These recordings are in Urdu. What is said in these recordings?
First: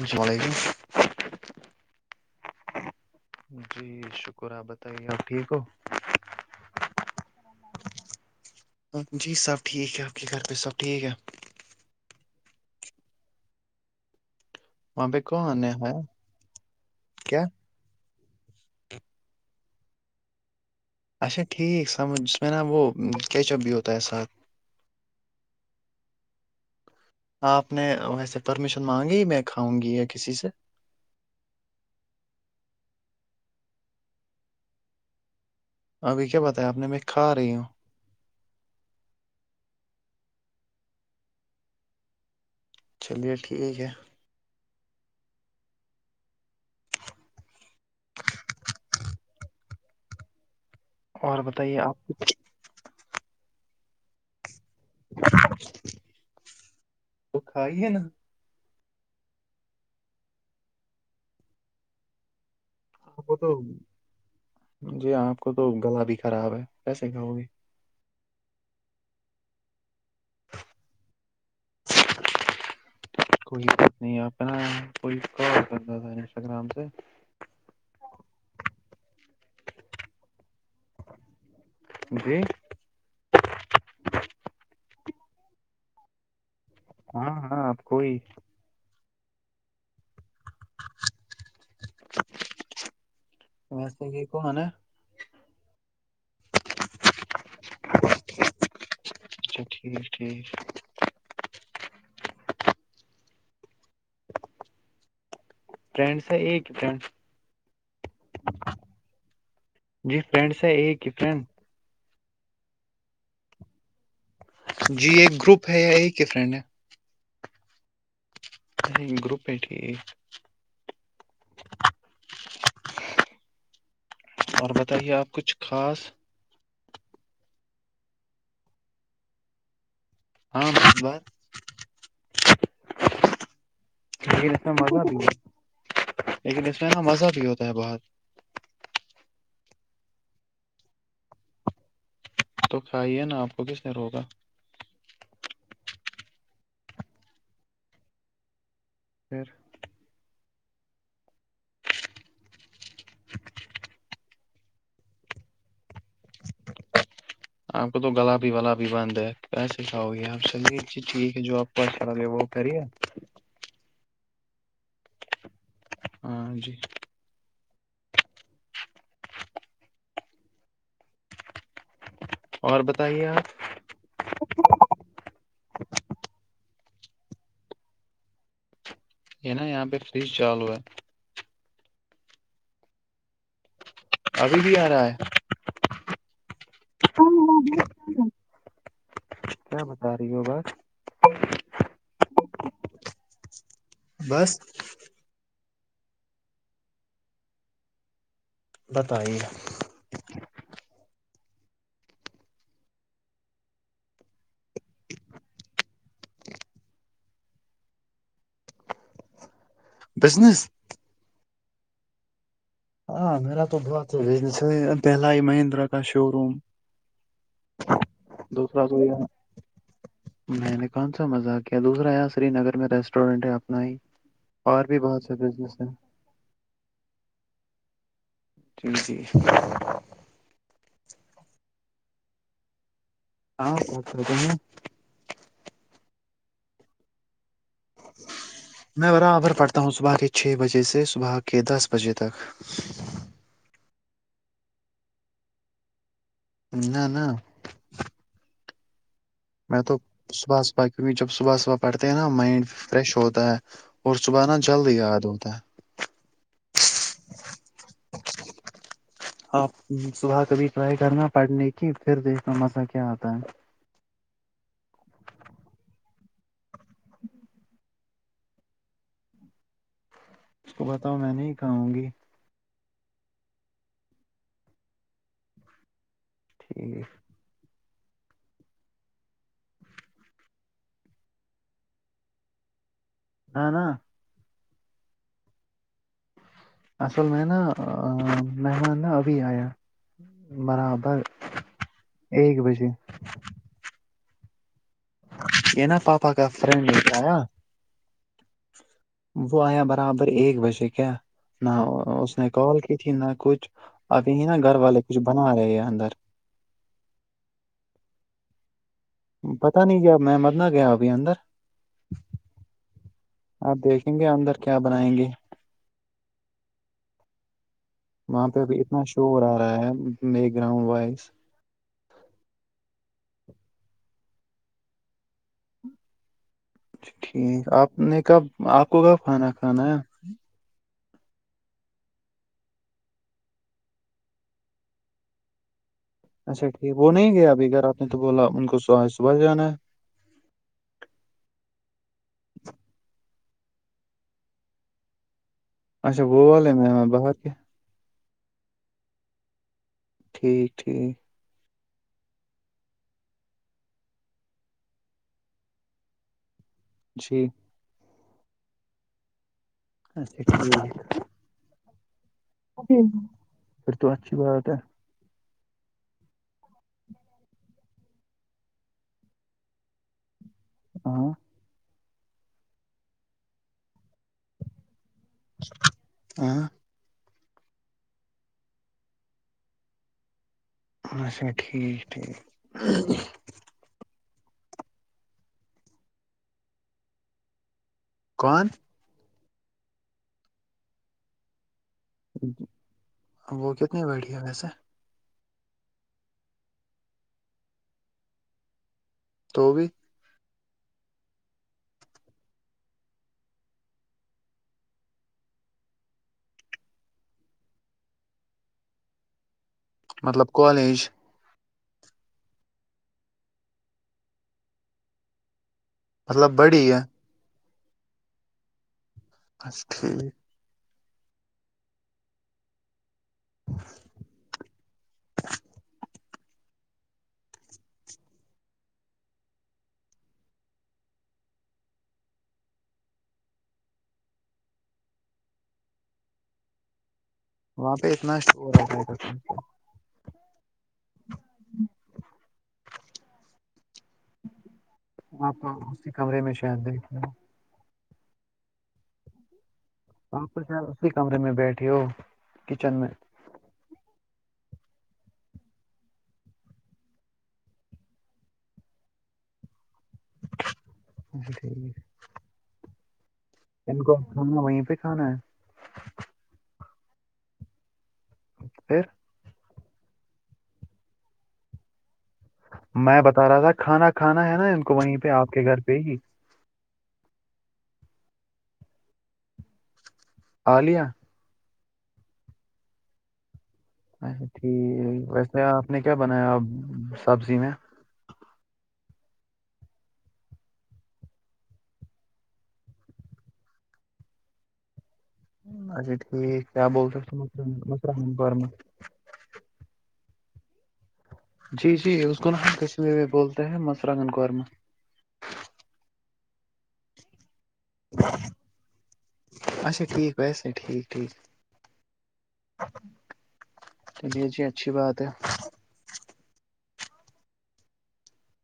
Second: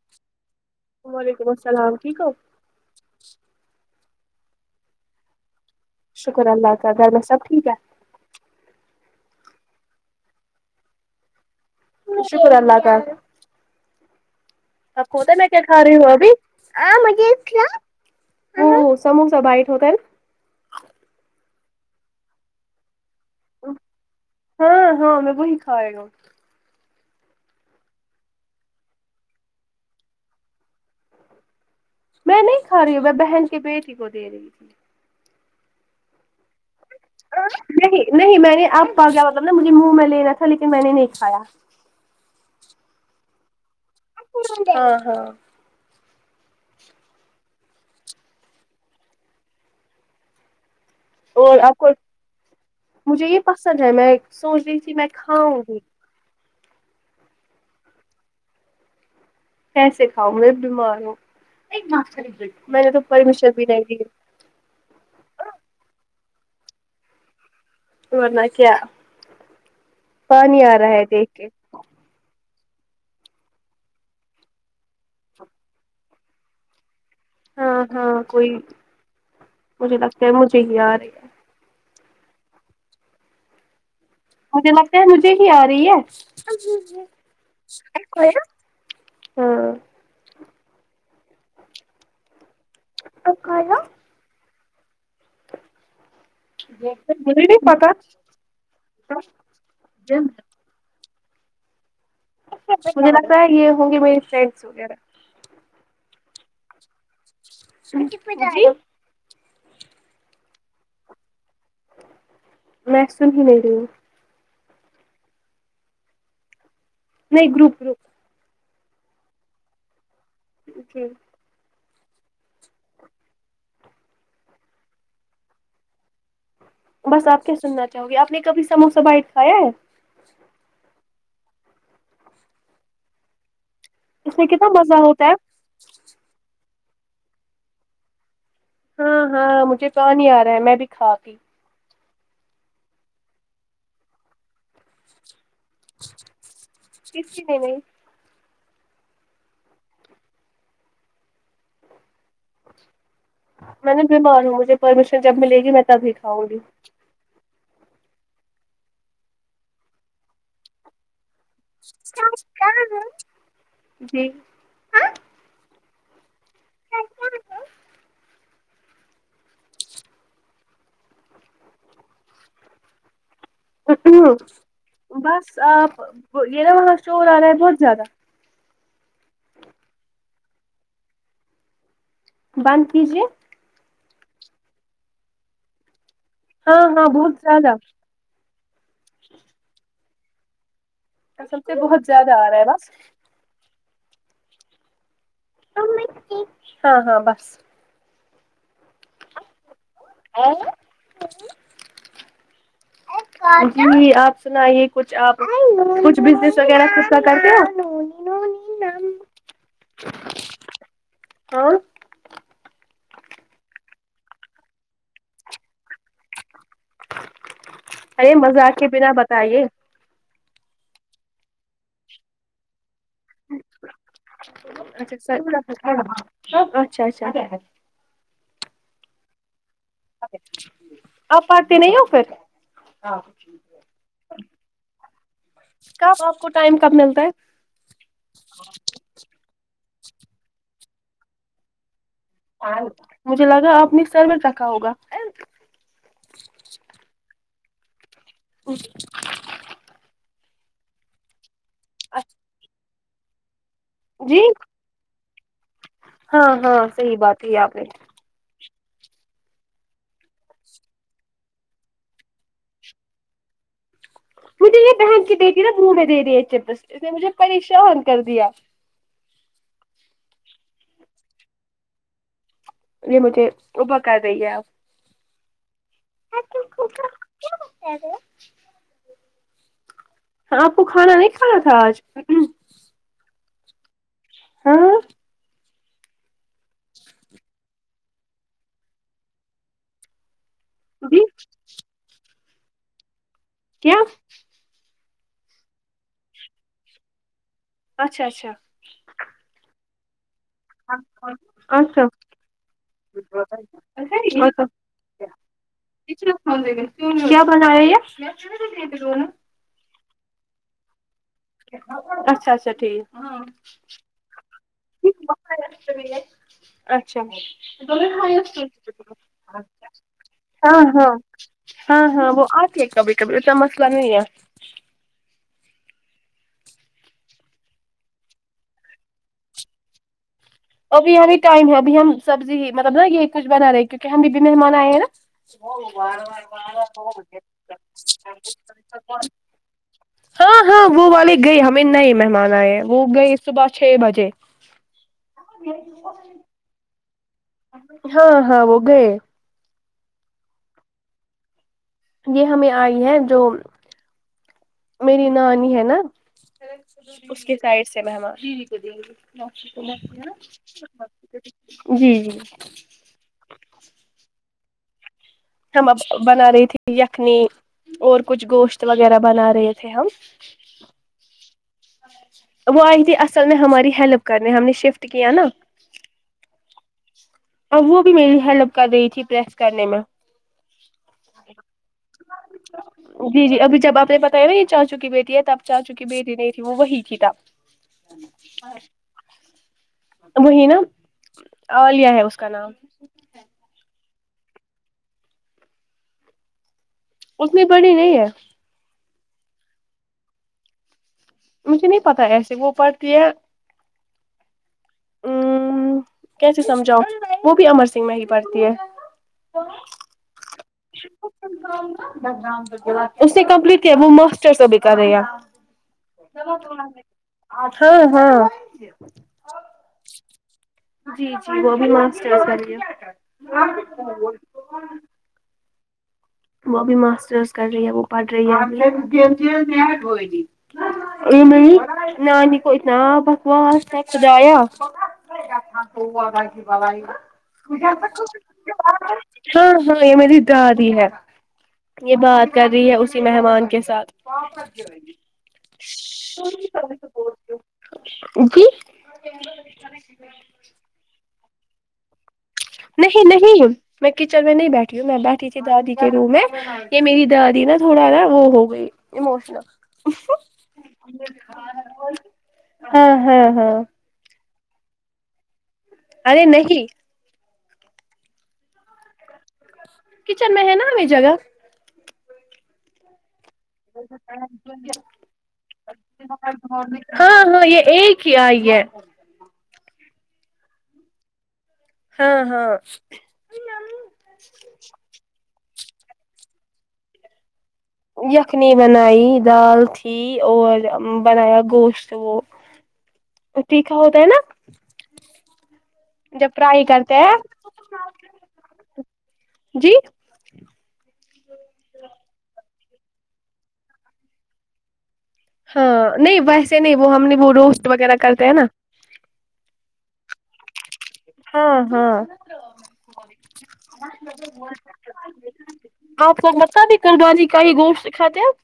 السلام علیکم وعلیکم السلام ٹھیک ہو جی شکر آپ بتائیے آپ ٹھیک ہو شکر اللہ کا گھر میں سب ٹھیک ہے جی سب ٹھیک ہے آپ کے گھر پہ سب ٹھیک ہے شکر اللہ کا اپ وہاں پہ کوپاتا میں کیا کون ہے کھا رہی ہوں مجھے کیا بھی کہلاؤ صاموہ بائٹ ہوتا ہے اچا ٹھیک سمجھ میں نا وہ کیا کچھب نا بھی ہو تا ہے ساتھ ہاں ہاں میں وہی کھائے راہی ہوں آپ نے ویسے پرمیشن مانگی میں کھاؤں گی یا کسی سے میں نہیں کھا رہی ہوں میں بہن کی بیٹی کو دے رہی تھی ابھی کیا بتایا آپ نے میں کھا رہی ہوں نہیں نہیں میں نے اب پا گیا مطلب نا مجھے منہ میں لینا تھا لیکن میں نے نہیں کھایا چلیے ٹھیک ہے ہاں ہاں اور آپ کو مجھے یہ پسند ہے میں سوچ رہی تھی میں کھاؤں گی تو کھائیے نا کیسے کھاؤں میں بیمار ہوں ایک بات میں نے تو آپ کو پرمیشن تو بھی نہیں دی جی آپ کو تو گلا بھی خراب ہے پیسے کہو گی ورنہ کیا پانی آ رہا ہے دیکھ کے س کوئی بات نہیں اپنا کوئی کال کرنا تھا انسٹاگررام سے ہاں ہاں کوئی مجھے لگتا ہے مجھے ہی آ رہی ہے جی مجھے لگتا ہے مجھے ہی آ رہی ہے ہاں ہاں آپ کوئی ہاں ت کی کو مان نے مجھے نہیی پا تا اچھا ٹھیک ٹھیک مجھے لگتا ہے یہ ہوگے میرے فرینڈس وغیرہ فرینڈس ہے ایک نڈ س ک مئی جی فرینڈس ہے ایک ہی فرینڈ میکسن ہی نہیں رہی جی ایک گروپ ہے یا ایک ہی فرینڈ ہے نہیں گروپ گروپ نہیں گروپ ہے ٹ جی اور بتائیے آپ کچھ خاص بس آپ کیا سننا چاہو گی آپ نے کبھی سموسہ بائٹ کھایا ہے ہاں بار لیکن اس میں مزہ بھی لیکن اس میں مزہ بھی ہوتا ہے بہت ہاں ہاں مجھے پانی آ رہا ہے میں بھی کھاتی تو کھائیے نا آپ کو کس نے روگا کتک نہیں نہیں پھر میں نے بیمار ہوں مجھے پرمیشن جب ملے گی میں تبھی کھاؤں گی آپ کو تو گلا بھی ولا بھی بند ہے پسے کھا ہو گیا آپ چلیے ٹھیک ہے جو آپ کو اچھا لگے وہ کریے جی ہاں جی اور بتائیے آپ بس آپ یہ نا وہاں شور آ رہا ہے بہت زیادہ یہ نا یہاں پہ فریج چالو ہے بند کیجیے ابھی بھی آ رہا ہے ہاں ہاں بہت زیادہ کیا بتا رہی ہو بات اصل تو بہت زیاد آ رہا ہے بس بس ہاں ہاں بس بتائیے [unintelligible] جی آپ سنائی کچھ آپ کچھ بزنس وغیرہ کا کرتے ہو امم بزنس ہاں ہاں میرا تو بہت ہی بزس ہے پہلا ہی مہندرا کا شو روم ارے مذاق دوسرا کے بنا یہ بتائیے میں نے کون سا مزاق کیا دوسرا یار سرینگر میں ریسٹ اسٹڈینٹ ہے اپنا ہی اور بھی اچھا بہت سے سر بزنس ہیں اچھا اچھا جی جی آپ پارتے نہیں ہو پھر ہاں آ رہ ہیں کب آپ کو ٹائم کب ملتا ہے میں برابر پڑھتا ہوں صبح کے چھ بجے سے صبح کے دس بجے تک مجھے لگا آپ نے سر میں رکھا ہوگا نہ نہ میں تو صبح صبح کیونکہ جب صبح صبح پڑھتے ہیں نا مائنڈ فریش ہوتا ہے اور جی صبح نا جلد یاد ہوتا ہے ہاں ہاں صحیح بات ہے آپ نے آپ صبح کبھی ٹرائی کرنا پڑھنے کی پھر دیکھنا مزہ کیا آتا ہے مجھے یہ پہن کی دیتیھی نا منہ میں دے رہی ہے اچے بس اس نے مجھے پریشان کر دیا اس کو بتاؤ میں نہیں کاؤں گی یہ مجھے ابا کر رہی ہے آپ جی کیا بتا رہے آپ کو کھانا نہیں کھانا تھا آج نہ نہ ہاں اصل میں نا مہمان ناں ابھی آیا برابر جی ایک بجے کیا یہ نا پاپا کا فرینڈ ہے تایا اچھا اچھا وہ آیا برابر ایک بجے کیا نہ اچھا اس نے کال کی تھی نہ کچھ ابھی ناں اچھا گھر والے کچھ بنا رہے ہیں اندر ہاں جی کیا بنا رہے ہیں پتا نہیں کیا میں مرنا گیا ابھی اندر اچھا اچھا ٹھیک آپ دیکھیں گے اندر کیا بنائیں گے اچھا وہاں پہ ابھی اتنا شور آ رہا ہے بیک ہاں گراؤنڈ ہاں وائز ہاں ہاں وہ آتی ہے کبھی کبھی ایسا مسئلہ نہیں ہے ٹھیک آپ نے کب آپ کو کب کھانا کھانا ہے ابھی ابھی ٹائم ہے اب ہم سبزی مطلب نا یہ کچھ بنا رہے کیونکہ ہم ابھی مہمان آئے ہیں نا اچھا ٹھیک وہ نہیں گیا ابھی گھر آپ نے تو بولا ان کو صبح صبح جانا ہے [unintelligible] ہاں ہاں وہ والے گئے ہمیں نئے مہمان آئے وہ گئے صبح چھ بجے اچھا وہ والے میں باہر کے ہاں ہاں وہ گئے ٹھیک ٹھیک یہ ہمیں آئی ہے جو میری نانی ہے ناں جی اس کے سائڈ سے مہمان جی اچھا ٹھیک جی پھر تو اچھی بات ہے ہم اب بنا رہی تھی یخنی اور کچھ گوشت وغیرہ بنا رہے تھے ہم ہاں وہ آئی تھی اصل میں ہماری ہیلپ کرنے ہم نے شفٹ کیا ناں ہاں اب وہ بھی میری ہیلپ کر رہی تھی پریس کرنے میں اچھا ٹھیک ٹھیک جی جی ابھی جب آپ نے بتایا نا یہ چاچو کی بیٹی ہے تب چاچو کی بیٹی نہیں تھی وہ وہی تھی تب کون وہی ناں عالیہ ہے اس کا نام وہ کتنی بڑی ہے ویسے اتنی بڑی نہیں ہے تو بھی مجھے نہیں پتہ ایسے وہ پڑھتی ہے ام کیسے سمجھاؤں وہ بھی امر سنگ میں ہی پڑھتی ہے مطلب کالج اس نے کمپلیٹ کیا وہ ماسٹرز ابھی کر رہی ہے مطلب بڑی ہے ہاں ہاں بس ٹھیک جی جی وہ بھی ماسٹرز کر رہی ہے وہ بھی ماسٹرز کر رہی ہے وہ پڑھ رہی ہے ا نہیں نانی کو اتنا بکواس نے ک جایا ک کو ب با گا [unintelligible] وہاں پہ اتنا شور ہوتا ہے قسم سے۔ ہاں ہاں یہ میری دادی ہے یہ بات کر رہی ہے اسی مہمان کے ساتھ آپ اسی کمرے میں شاید دیکھ رہے ہو جی آاںپ شل اسی کمرے میں بیٹھے ہو کچن میں نہیں نہیں میں کچن میں نہیں بیٹھی ہوں میں بیٹھی تھی دادی کے روم میں یہ میری دادی نا تھوڑا نا وہ ہو گئی ایموشنل اچہا ٹھیک ہے ہوں ہوں ہوں روکو ہمنے وہیں پہ کھانا ہے ارے نہیں پھر کچن میں ہے نا لے جائیگا میں بتا رہا تھا کھانا کھانا ہے نا ان کو وہی پہ آپ کے گھر پہ ہی ہاں ہاں یہ ایک ہی آئی ہے عالیہ ہاں ہاں اچھا ٹھیک ویسے آپ نے کیا بنایا سبزی میں یخنی بنائی دال تھی اور بنایا گوشت وہ وہ تیکھا ہوتا ہے نا اچھا جب ٹھیک کیا فرائی بول کرتے [unintelligible] س مگ ہیں مرانگ پم جی جی جی اسکو نہ کچھ میں بولتے ہیں [unintelligible] قورما ہاں نہیں ویسے نہیں وہ ہم نے وہ روسٹ وغیرہ کرتے ہیں نا اچھا ٹھیک ویسے ٹھیک ٹھیک ہاں ہاں چلیے جی اچھی بات ہے آپکو [unintelligible]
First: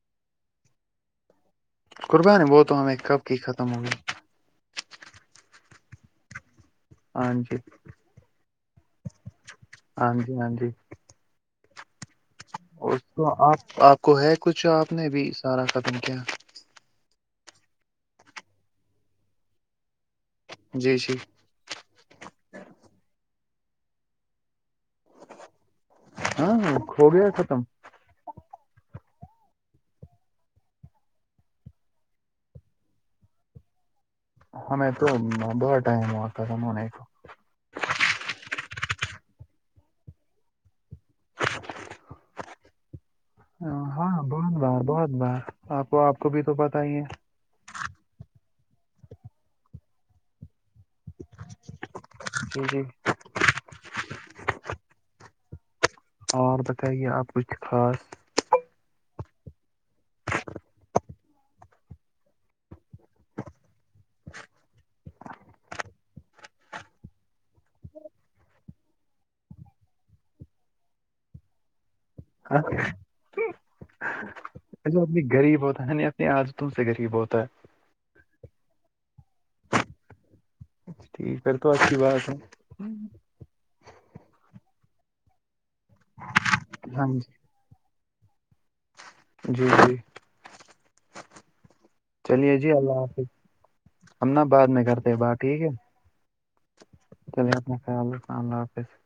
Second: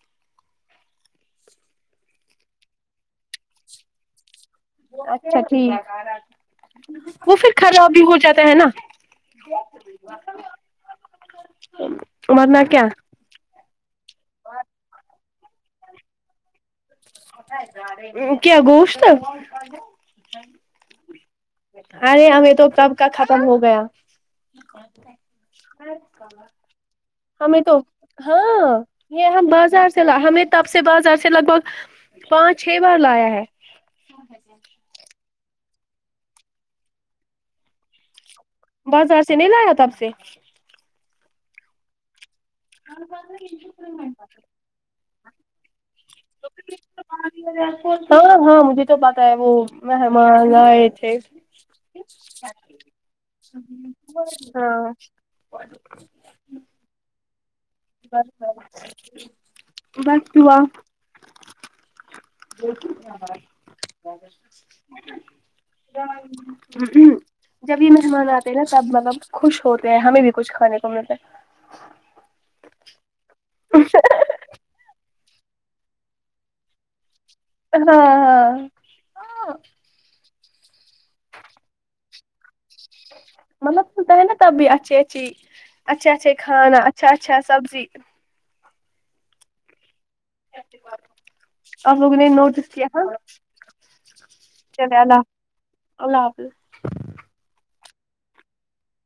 قربانی وہ تو ہمیں کب کی ختم ہوگی اچھا ٹھیک ہاں وہ پھر جی خراب بھی ہو جاتا ہے نا ہاں جی ہاں جی ا اس تو آپ آپ کو ہے کچھ آپ نے بھی سارا ختم کیا کیا گوشت جی جی ارے ہمیں تو کب کا ختم ہو گیا ہاں ہو گیا ختم ہمیں تو ہاں یہ ہم بازار سے ہمیں تب سے بازار سے لگ بھگ پانچ چھ بار لایا ہے ہمیں تو بہت ٹائم ہوا ختم ہونے تو بازار سے نہیں لایا تب سے [unintelligible] ک ب ہاں بہت بار بہت بار آپ کو آپ کو بھی تو پتا ہی ہے ہاں ہاں مجھے تو پتاہ ہے وہ مہمان رائٹ ہے جی جی ہاں اور بتائیے آپ کچھ خاص بس دعا ہ جب یہ مہمان آتے ہیں نا تب مطلب خوش ہوتے ہیں ہمیں بھی کچھ کھانے کو ملتا ہے ہاں مطلب آدمی غریب ہوتا ہے نہیں اپنے عادتوں سے غریب ہوتا ہے ہاں ہاں ٹھیک ہے یہ تو اچھی بات ہے مطلب سنتا ہے نا تب بھی اچھی اچھی اچھے اچھے کھانا ہاں اچھا جی اچھا سبزی جی جی اور لوگوں نے چلیے نوٹس جی کیا اللہ تھا حافظ ہم نا بعد میں چلے کرتے ہے اللہ بات ٹھیک ہے اللہ حافظ چلیے اپنا خیال رکھنا اللہ حافظ